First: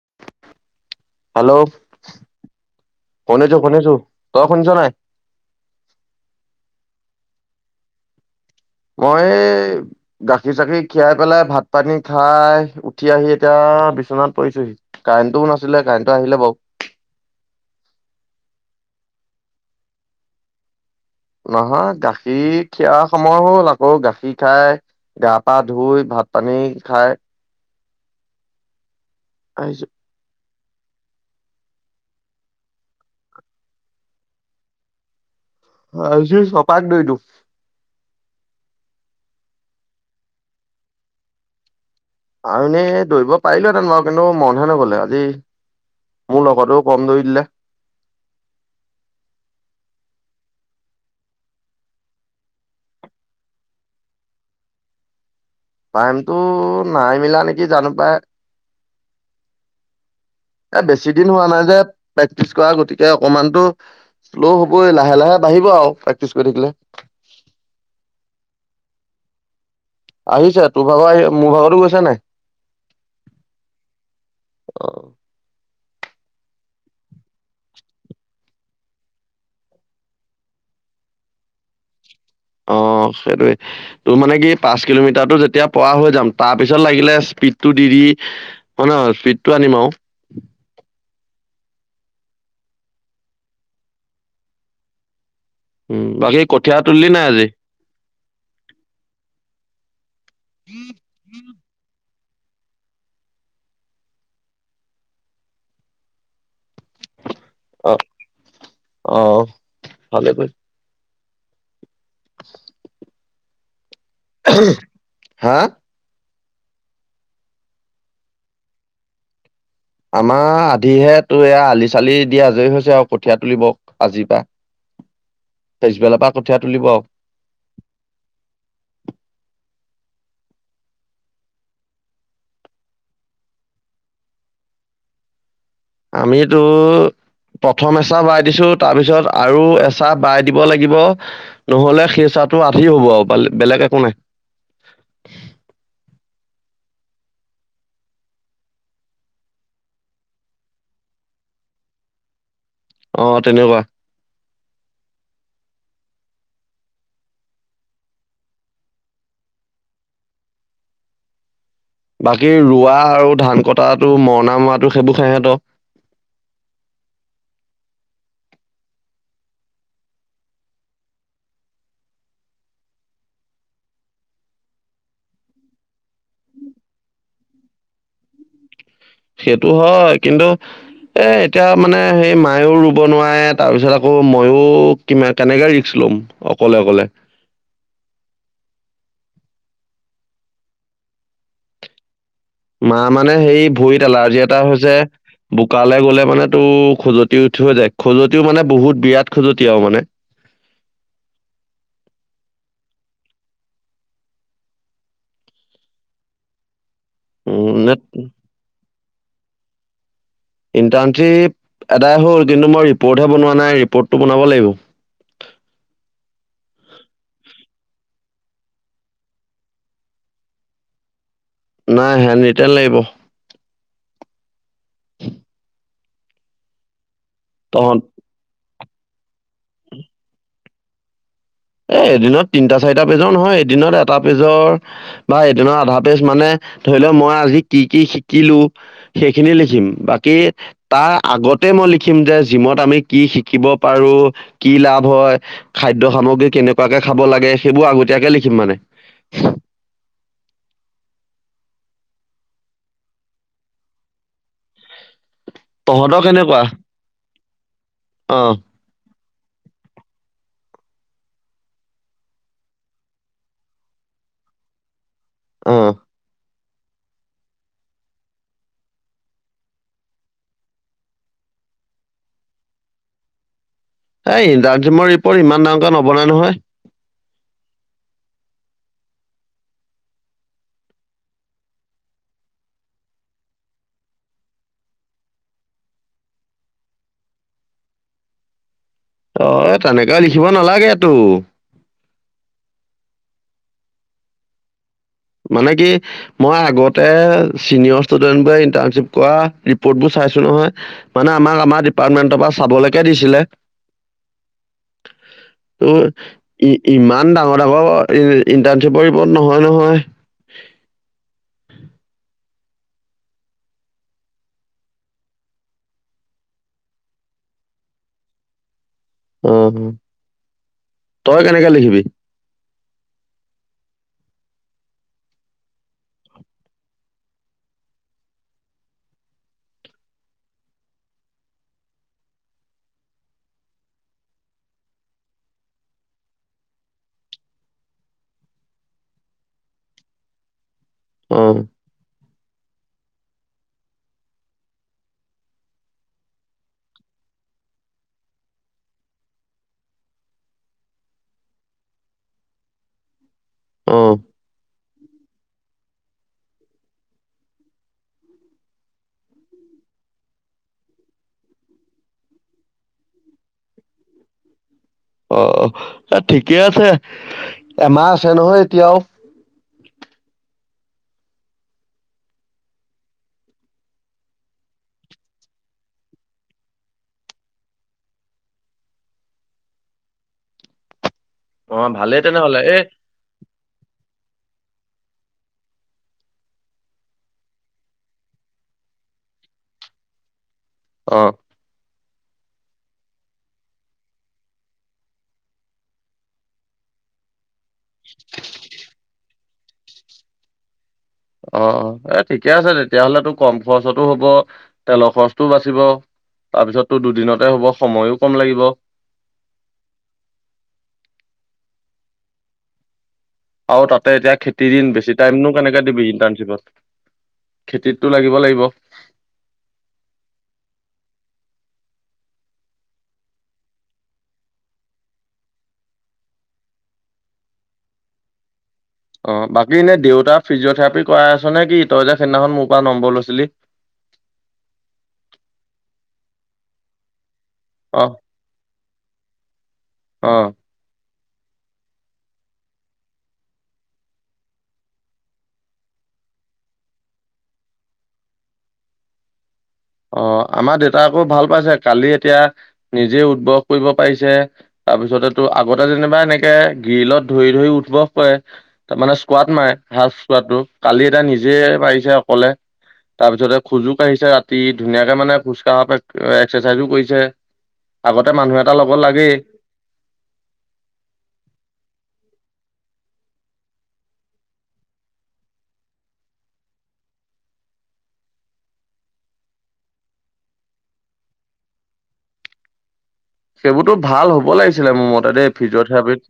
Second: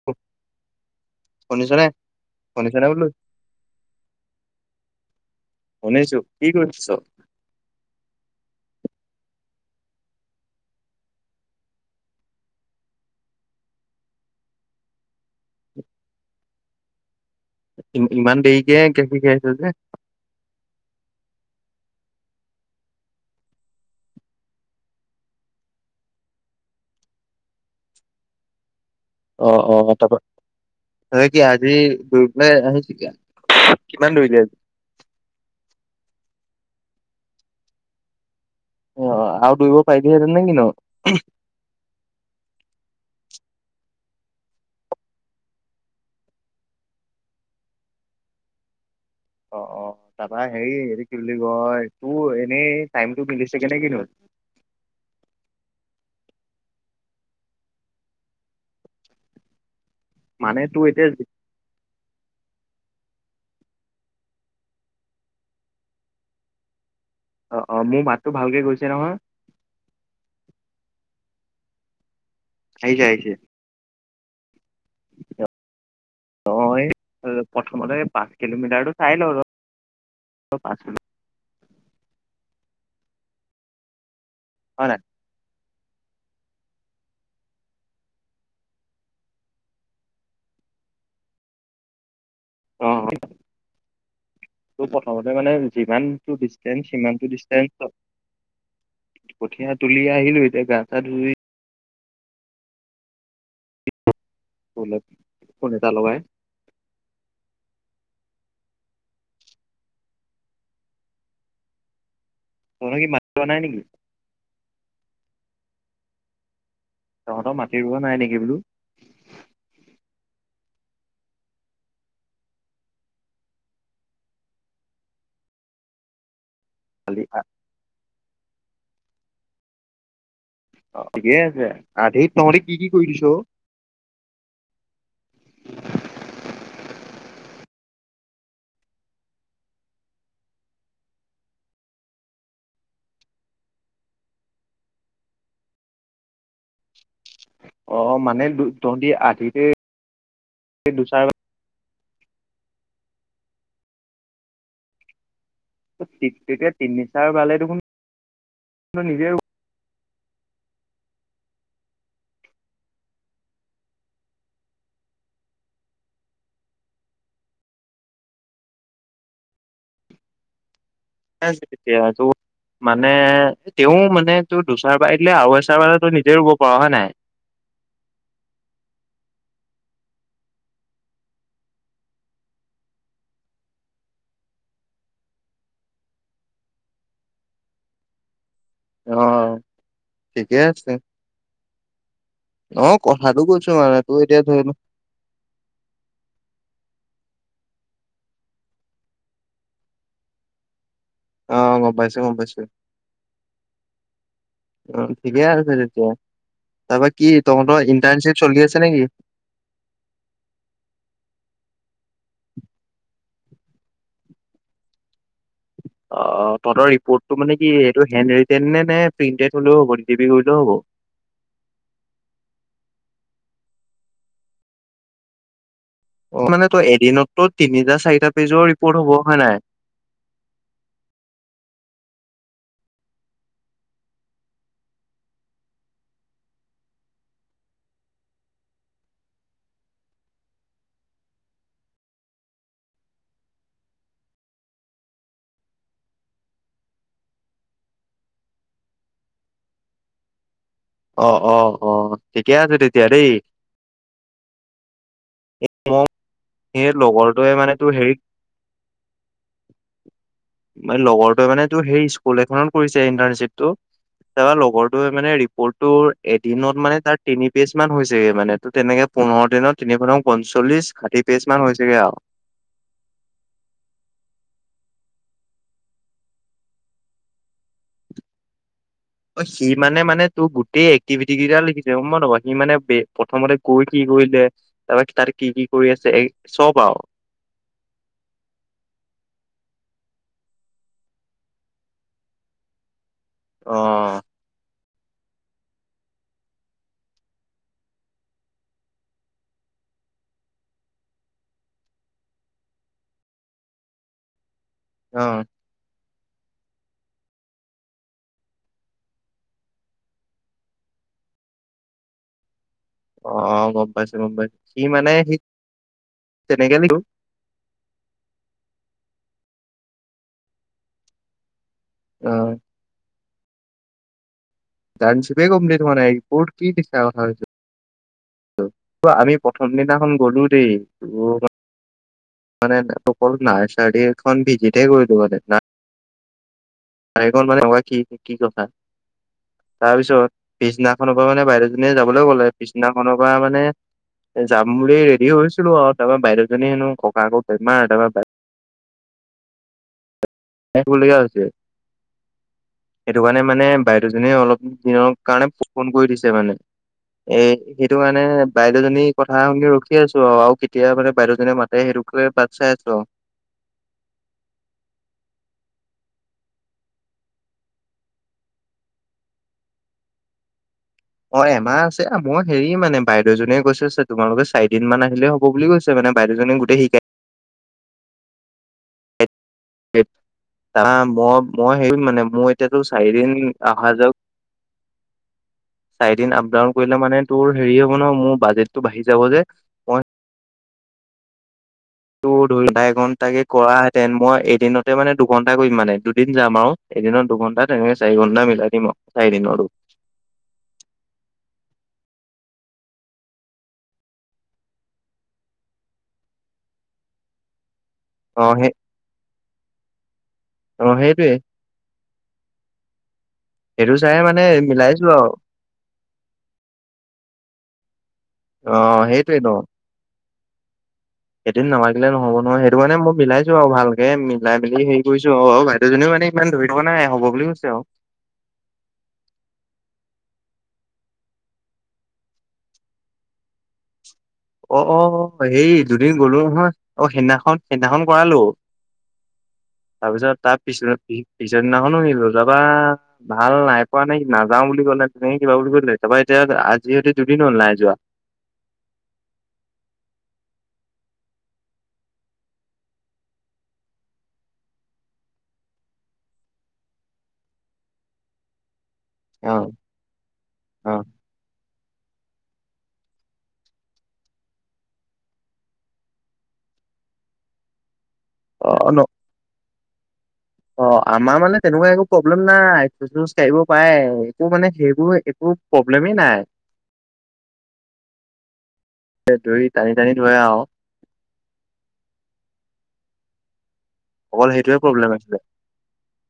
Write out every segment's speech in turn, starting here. [unintelligible] Hello শুনিছনে শুনিছনে বোলো শুনিছো শুনিছো তই শুনিছ নাই? শুনিছো। কি কৰিছ? মই এই - গাখীৰ চাখী খীৰাই পেলাই ভাত পানী খাই উঠি আহি এতিয়া বিচনাত পৰিছোহি। কাৰেণ্টটোও নাছিলে কাৰেণ্টটো আহিলে বাও। ইমান দেৰিকে গাখীৰ খিৰাইছ যে? নহয় গাখীৰ খিয়া সময় হ'ল, আকৌ গাখীৰ খাই গা পা ধুই ভাত পানী খাই - অ অ আহিছো তা পা তই কি আজি [unintelligible] কিমান দৌৰিলি আজি আজিও ছপাক দিলো। অ অ, আৰু দৌৰিব পাৰিবিহেঁতেন নে কিনো? আৰু এনেই দৌৰিব পাৰিলোহেতেন বাৰু কিন্তু মনহে নগলে আজি - মোৰ লগতোও কম দৌৰি দিলে। অ অ তাৰাপা হেৰি হেৰি কি বুলি কয় তোৰ এনেই টাইমটো মিলিছেগে নে কিনো? টাইমটো নাই মিলা নেকি, জানো পাই! মানে এ তোৰ এতিয়া বেছি দিন যি- হোৱা নাই যে - প্ৰেক্টিচ কৰা গতিকে অকমানটো শ্লো' হবই লাহে লাহে বাঢ়িব আৰু প্ৰেক্টিচ কৰি থাকিলে। অ অ মোৰ মাতটো ভালকে গৈছে নহয়? আহিছে তোৰ ভাগৰ আহি মোৰ ভাগতো গৈছে নাই? আহিছে আহিছে। [unintelligible] অ এই প্ৰথমতে পাঁচ কিলোমিটাৰটো চাই লওঁ ৰ, পাচ কিলো অ সেইটোৱে, তোৰ মানে কি হয় পাঁচ নাই? কিলোমিটাৰটো যেতিয়া পৰা হৈ যাম তাৰ পিছত লাগিলে স্পীডটো দি দি হয় ন স্পীডটো আনিম আও অ অ। তো প্ৰথমতে মানে উম যিমানটো বাকী কঠীয়া ডিচটেন্স তুলিলি নাই সিমানটো আজি ডিচটেন্সত কঠীয়া তুলি আহিলো, এতিয়া গা চা ধুই তোলে, ফোন এটা লগাই অ, অ অ ভালেই কৰি- [unintelligible] তহঁতে কি মাটি ৰুৱা নাই নেকি? হা? তহঁতৰ মাটি ৰুৱা নাই নেকি বোলো? আমাৰ আধিহে, তোৰ এইয়া আলি চালি দিয়া আজৰি হৈছে আও কঠীয়া তুলিব আজিৰ পা, পিছবেলাৰ পা কঠিয়া তুলিব আও [unintelligible] অ অ ঠিকেই আছে, আধিত তহঁতি কি কি কৰি দিছ অ? আমি তো প্ৰথম এচাহ বাই দিছো তাৰপিছত আৰু এচাহ বাই দিব লাগিব - নহলে সেই চাহটো আধি হ'ব আও বেলেগ একো নাই অ মানে তহতি আধিতে দুচাৰ অ তেনেকুৱা তেতিয়া তিনিচাৰ বালে দেখোন নিজে বাকী ৰোৱা আৰু ধান কটাটো মৰণা মৰাটো সেইবোৰ সেহেতৰ তিয়া যো মানে তেওঁ মানে তোৰ দুচাৰ বাই দিলে আৰু এচাৰ বালৈ তই নিজে ৰুব পাৰ হয় নে নাই সেইটো হয় কিন্তু এ এতিয়া মানে সেই মাইও ৰুব নোৱাৰে তাৰপিছত আকৌ ময়ো কি কেনেকে ৰিক্স ল'ম অকলে অকলে অ ঠিকেই আছে অ মা মানে কথাটো হেই কৈছো মানে ভৰিত তোৰ এতিয়া এলাৰ্জি এটা ধৰি ল হৈছে বোকালে গ'লে মানে তো খজুৱতি উঠৈ যায় খজুৱতিও মানে বহুত বিৰাট খজুৱতি আৰু মানে অ গম পাইছো গম পাইছো অ ঠিকে আছে তেতিয়া তাৰপৰা কি উম নে তহঁতৰ ইণ্টাৰ্ণশ্বিপ চলি আছে নেকি ইণ্টাৰ্ণশ্বিপ এদাই হ'ল কিন্তু মই ৰিপৰ্টহে বনোৱা নাই ৰিপৰ্টটো বনাব লাগিব অ তহতৰ ৰিপৰ্টটো মানে কি এইটো হেণ্ড ৰিটেন নে নে প্ৰিণ্টেড হলেও হ'ব ডিটিপি কৰিলেও হ'ব নাই হেণ্ড ৰিটেন লাগিব [inaudible] অ মানে তই এদিনতো তিনিটা তহঁত চাৰিটা পেজৰ ৰিপৰ্ট হ'ব হয় নাই [inaudible] এ এদিনত তিনটা চাৰিটা পেজৰ নহয় এদিনত এটা পেজৰ বা এদিনত আধা পেজৰ মানে ধৰি ল মই আজি কি কি শিকিলো সেইখিনি লিখিম বাকী তাৰ আগতে মই লিখিম যে জিমত আমি কি শিকিব পাৰো কি লাভ হয় খাদ্য সামগ্ৰী কেনেকুৱাকে খাব লাগে সেইবোৰ আগতীয়াকে লিখিম মানে অ অ অ ঠিকে আছে তেতিয়া দেই মই তহঁতৰ কেনেকুৱা সেই লগৰটোৱে মানে তোৰ হেৰিত অ লগৰটোৱে মানে তো হেই স্কুল এখনত কৰিছে ইন্টাৰনশ্বিপটো তাৰপা লগৰ তই মানে অ ৰিপৰ্টটো এ দিনত মানে তাৰ তিনি পিচ মান হৈছেগে মানে ত তেনেকে পোন্ধৰ দিনত তিনি মানৰ পঞ্চল্লিশ ষাঠি পেচ মান হৈছেগে আৰু এই ইণ্টাৰনশ্বিপৰ ৰিপৰ্ট ইমান ডাঙকে নবনাই নহয় অ সি মানে মানে তোৰ গোটেই এক্টিভিটি কেইটা লিখিছে মই নক সি মানে প্ৰথমতে গৈ কি কৰিলে তাৰপৰা তাৰে কি কি কৰি আছে চব আৰু অ তেনেকে লিখিব নালাগে তো অ মানে কি মই আগতে চিনিয়ৰ ষ্টোডেতবোৰে ইণ্টাৰনশ্বিপ কৰা ৰিপৰ্ট বোৰ চাইছো নহয় মানে আমাক আমাৰ ডিপাৰ্টমেন্টৰ পৰা চাবলেকে দিছিলে অ ত ই ইমান ডাঙৰ ডাঙৰ ইণ্টাৰ্ণশ্বিপৰ ৰিপৰ্ট নহয় নহয় অ গম পাইছো গম পাইছো সি মানে সি তেনেকে লো অ তই কেনেকে লিখিবি অ ইণ্টাৰনশ্বিপে কম্পিলিত হোৱা নাই ৰিপৰ্ট কি লিখা কথা কৈছে ত' আমি প্ৰথম দিনাখন গ'লো দেই, ত' মা- মানে অকলো নাৰ চাৰী এখন ভিজিটে কৰিলো মানে না- মানে কি কি কথা তাৰপিছত, - পিছদিনাখনৰ পৰা মানে অঁ বাইদেউ জনীয়ে যাবলৈ ক'লে, পিছদিনাখনৰ পৰা মানে- যাম বুলি ৰেডি হৈছিলো আও তাপা বাইদেউজনী হেনো ককায়েক বেমাৰ তাপা- থাকিবলগিয়া হৈছে, সেইটো কাৰণে মানে বাইদেউ অঁ জনিয়ে অলপ- দিনৰ কাৰণে ফোন কৰি দিছে মানে। এ সেইটো কাৰনে বাইদেউজনী কথা শুনি ৰখি আছো আও আও কেতিয়া মানে বাইদেউ জনীয়ে মাত- তে সেইটোকে বাত চাই আছো আও। অ অ, এ ঠিকে আছে এমাহ আছে নহয় এতিয়াও। অঁ এমাহ আছে মই হেৰি মানে বাইদেউজনীয়ে কৈছেছে তোমালোকে চাৰিদিন মান আহিলে হ'ব বুলি কৈছে। মানে বাইদেউজনিয়ে গোটেই শিকায়- তা মই মই অঁ হেৰি ভালেই মানে মোৰ তেনেহ'লে এই এতিয়াতো চাৰিদিন- অহা যাওক। চাৰিদিন আপ ডাউন কৰিলে মানে তোৰ হেৰি হব ন মোৰ বাজেটটো বাঢ়ি যাব যে। মই অঁ' টো ধৰি ডা এঘন্টাকে কৰা হেতেন মই এদিনতে মানে দুঘন্টা কৰিম মানে দুদিন যাম আও। এদিনত দুঘণ্টা তেনেকে চাৰি ঘণ্টা মিলাই দিম চাৰিদিনৰটো। অঁ অঁ এই ঠিকে আছে তেতিয়াহলেতো কম খৰচতো হব তেলৰ খৰচটোও বাচিব। তাৰপিছততো দুদিনতে হব, সময়ো কম অ লাগিব। সেই অঁ' সেইটোৱেই। আও তাতে এতিয়া খেতি দিন বেছি টাইমনো কেনেকে দিবি ইণ্টাৰণশ্বিপত। খেতিতটো লাগিব লাগিব। অঁ' সেইটোৱে ন। এদিন নামাগিলে নহ'ব নহয়, সেইটো মানে মই মিলাইছো আৰু ভালকে মিলাই মিলি হেৰি কৰিছো আও। দুজনীও মানে ইমান ধৰি থকা নাই হ'ব বুলি কৈছে আও। অঁ' বাকী এনে দেউতা ফিজিঅথেৰাপি কৰাই আছ নে কি তই যে সেইদিনাখন মোৰ পৰা নম্বৰ লৈছিলি। অ অ' হেই দুদিন গলো নহয়, অ সেইদিনাখন। সেইদিনাখন অ কৰালো, তাৰপিছত অ তাৰ পিছনা- পিছা দিনাখনো নিলো, তাপা- ভাল নাই পোৱা নাই নাযাও বুলি ক'লে, তেনেকে কিবা বুলি কৈদিলে তাপা এতিয়া আজি হিঁতি দুদিন হ'ল নাই যোৱা। অঁ' আমা দেউতা আকৌ ভাল পাইছে। কালি এতিয়া নিজে উদ বহ কৰিব পাৰিছে। তাৰপিছতে তো আগতে যেনিবা এনেকে গ্ৰীলত ধৰি ধৰি উঠবহ কৰে তাৰ মানে- কোৱাত নাই। সাজ পৰাটো কালি এটা নিজে পাৰিছে অকলে তাৰপিছতে খোজো কাঢ়িছে ৰাত- তি ধুনীয়াকে মানে খোজকাঢ় এক্সাৰচাইজো কৰিছে আগতে মানুহ এটা লগত লাগেই। অঁ, আমা মানে তেনেকুৱা একো প্ৰব্লেম নাই খোজ চোজ কাঢ়িব পাৰে। একো মানে সেইবোৰ একো- প্ৰব্লেমেই নাই। তে ধৰি টানি টানি ধৰে আও। সেইবোটো ভাল হ'ব অকল সেইটোৱে লাগিছিলে মোৰ প্ৰব্লেম মতে আছিলে দেই ফিজিঅথেৰাপিত।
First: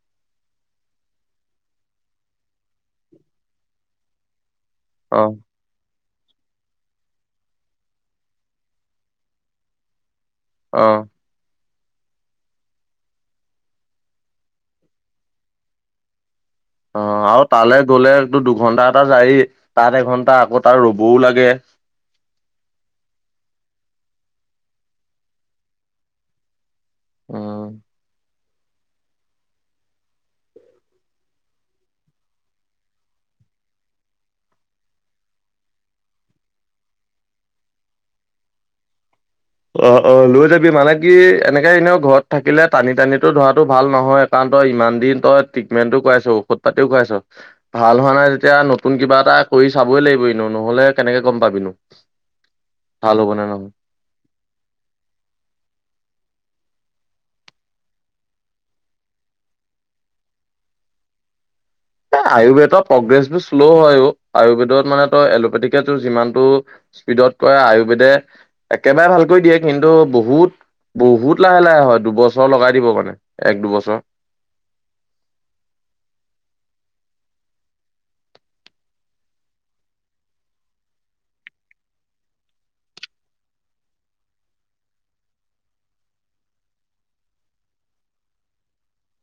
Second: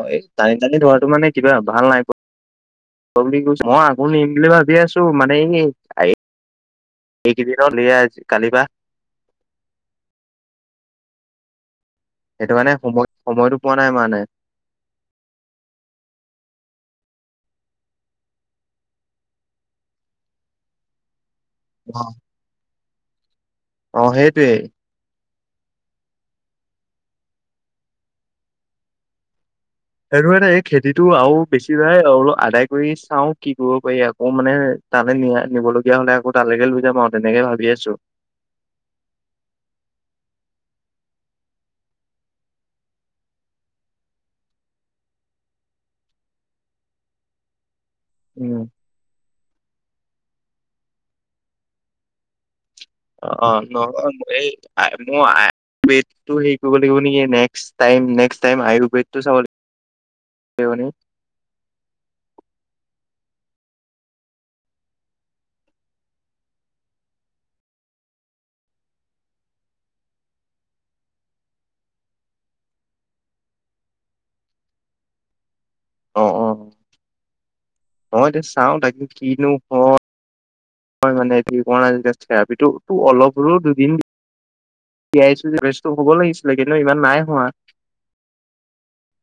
অঁ' এই টানি টানি ধৰাটো মানে কিবা ভাল নাই পোৱা। বুলি কৈছো, মই আকৌ নিম বুলি ভাবিয়ে আছোঁ। ছো মানে অ'। এই এইকেইদনৰ কালিপা। অঁ' সেইটো কাৰনে সময় সময়টো পোৱা নাই মানে। অ আৰু তালৈ গ'লে টো দুঘন্টা এটা যায় এই তাত এঘন্টা আকৌ তাত ৰবও লাগে। অহ। অ সেইটোয়েই। অহ। সেইটো কানে এই খেতিটো আৰু বেছি ভাই অল আদায় কৰি চাও কি কৰিব পাৰি আকৌ মানে তালৈ নিয়া নিবলগীয়া হলে আকৌ তালৈকে লৈ যাম আৰু তেনেকে ভাবি আছোঁ। অ অ লৈ যাবি মানে কি এনেকে এনেও ঘৰত থাকিলে টানি টানি টো ধৰা ভাল নহয়। তই ইমান দিন তই ট্ৰিটমেণ্টটো কৰাইছ ঔষধ পাতিও খুৱাইছ ভাল হোৱা নাই যেতিয়া উম। নতুন কিবা এটা কৰি চাবই লাগিব এনিও নহলে কেনেকে গম পাবিনো।। ভাল হ'ব নে অ নহয় মই এই মই পেটটো সেই কৰিব লাগিব নেকি নেক্স টাইম নেক্সট টাইম আয়ুৰ্বেটো চাব লাগিব। [unintelligible] আয়ুৰ্বেদৰ প্ৰগ্ৰেছ বোৰ শ্ল' হয়ও আয়ুৰ্বেদত মানে তই এলোপেথিকোৰ যিমানটো স্পীডত কৈ আয়ুৰ্বেদে একেবাৰে ভালকৈ দিয়ে কিন্তু বহুত বহুত লাহে লাহে হয় দুবছৰ লগাই দিব মানে এক দুবছৰ অ অ অ এতিয়া চাও তাকে কিনো হয়। হয় মানে ঠিক হোৱা নাই যেতিয়া থৰাপিটো অলপ হলো দুদিন এইয়া বেস্তটো হ'ব লাগি ছিলে কিন্তু ইমান নাই হোৱা।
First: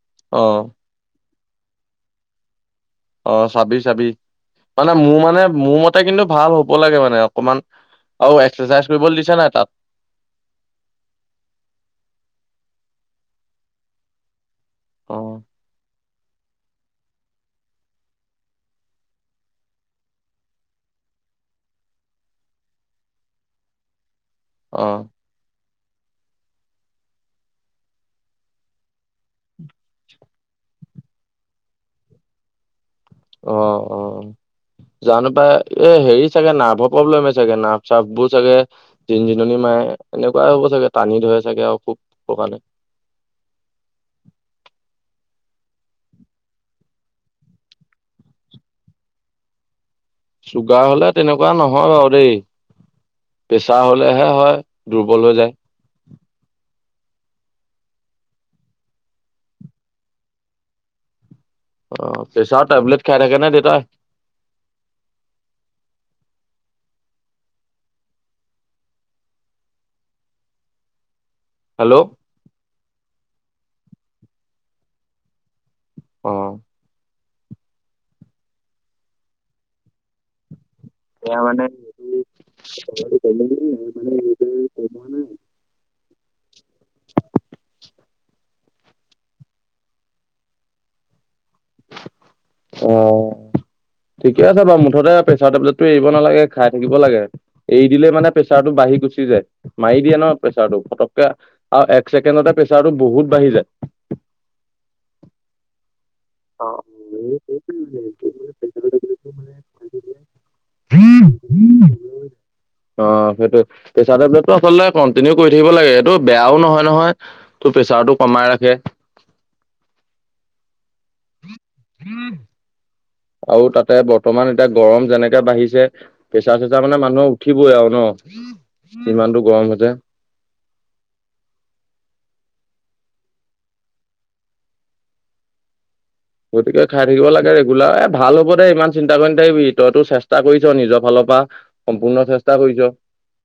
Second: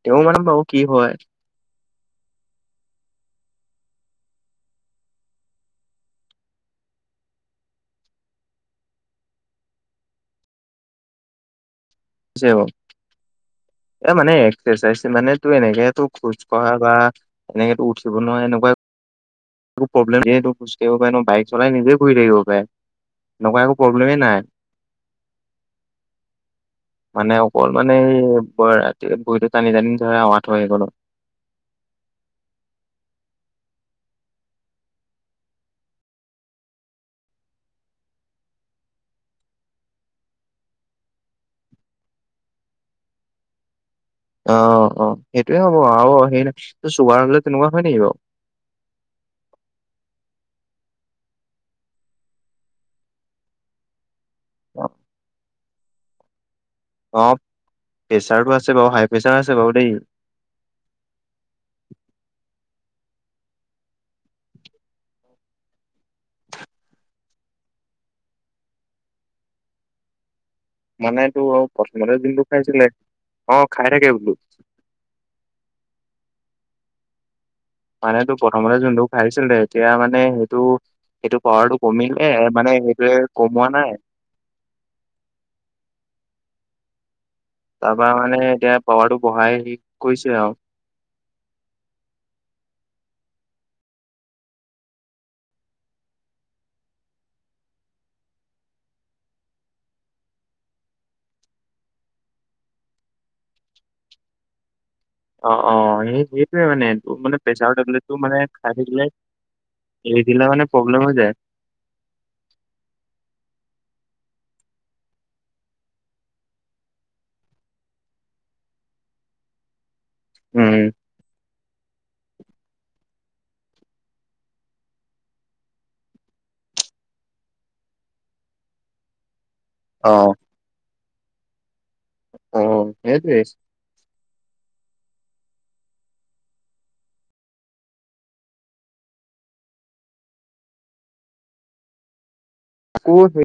তেওঁ মানে অ বাৰু কি হয়। অ চাবি চাবি মানে মোৰ মানে মোৰ মতে কিন্তু ভাল হব লাগে মানে অকমান অ এক্সাৰচাইজ কৰিব দিছে নাই তাত? দিছে বাৰু, এ মানে এক্সাৰচাইজ মানে অ', তোৰ এনেকে ত খোজ কঢ়া বা এনেকেতো উঠিব নহয় এনেকুৱা একো প্ৰব্লেমটো খোজ কাঢ়িব পাৰে ন বাইক চলাই নিজে কৰি থাকিব পাৰে এনেকুৱা একো প্ৰব্লেমেই নাই। অ। [inaudible] মানে অকল মানে এই ৰাতি ভৰিটো টানি টানি ধৰে আঠুৱা হেৰি খনত। অ অ। জানো পাই এ হেৰি চাগে নাৰ্ভৰ প্ৰব্লেম চাগে নাৰ্ভ চাৰ্ভবোৰ চাগে জিন জিননি মাৰে এনেকুৱাই হ'ব চাগে টানি ধৰে চাগে আৰু খুব প্ৰকাৰণে। অ অ সেইটোয়ে হ'ব আৰু সে নাই চোগাৰ নলে তেনেকুৱা হয় নেকি বাৰু? চুগাৰ হলে তেনেকুৱা নহয় বাৰু দেই। প্ৰেছাৰ হ'লেহে হয় দুৰ্বল হৈ যায়। অ প্ৰেচাৰটো আছে বাৰু হাই প্ৰেচাৰ আছে বাৰু দেই। অ প্ৰেছাৰ টেবলেট খাই থাকে নাই দেউতাই? মানে টো হেল্ল' প্ৰথমতে যোনটো খাইছিলে অ খাই থাকে বোলো। অ মানেটো প্ৰথমতে যোনটো খাইছিল এতিয়া মানে সেইটো সেইটো এয়া মানে পাৱাৰটো কমিলে মানে সেইটোয়ে কমোৱা নাই। তাৰপা মানে এতিয়া পাৱাৰটো বঢ়াই হে কৰিছে আৰু। অ ঠিকে আছে বাৰু মুঠতে প্ৰেচাৰ টেবলেটটো এৰিব নালাগে, খাই থাকিব লাগে। এৰি দিলে মানে প্ৰেছাৰটো বাঢ়ি গুচি যায়। মাৰি দিয়ে ন প্ৰেছাৰটো পটককে আৰু এক ছেকেণ্ডতে প্ৰেচাৰটো বহুত বাঢ়ি যায়। অ অ হয় নেকি এইটোৱে মানে, মানে প্ৰেছাৰ টেবলেটটো মানে খাই থাকিলে, এৰি দিলে মানে প্ৰব্লেম হৈ যায়। উ [inaudible] অ', সেইটো প্ৰেচাৰ টেবলেটটো আচলতে কন্টিনিউ কৰি থাকিব লাগে, এইটো বেয়াও নহয়, নহয়। টো প্ৰেছাৰটো কমাই ৰাখে। উম। হম। আৰু তাতে বৰ্তমান এতিয়া গৰম যেনেকে বাঢ়িছে প্ৰেচাৰ চেচাৰ মানে মানুহৰ উঠিবই আৰু ন, যিমানটো গৰম হৈছে। অহ। অহ' সেইটোৱে। গতিকে খাই থাকিব লাগে ৰেগুলাৰ, এ ভাল হ'ব দেই ইমান চিন্তা কৰি থাকিবি, তইটো চেষ্টা কৰিছ নিজৰ ফালৰ পা। সম্পূৰ্ণ চেষ্টা কৰিছ। ক'ত হে।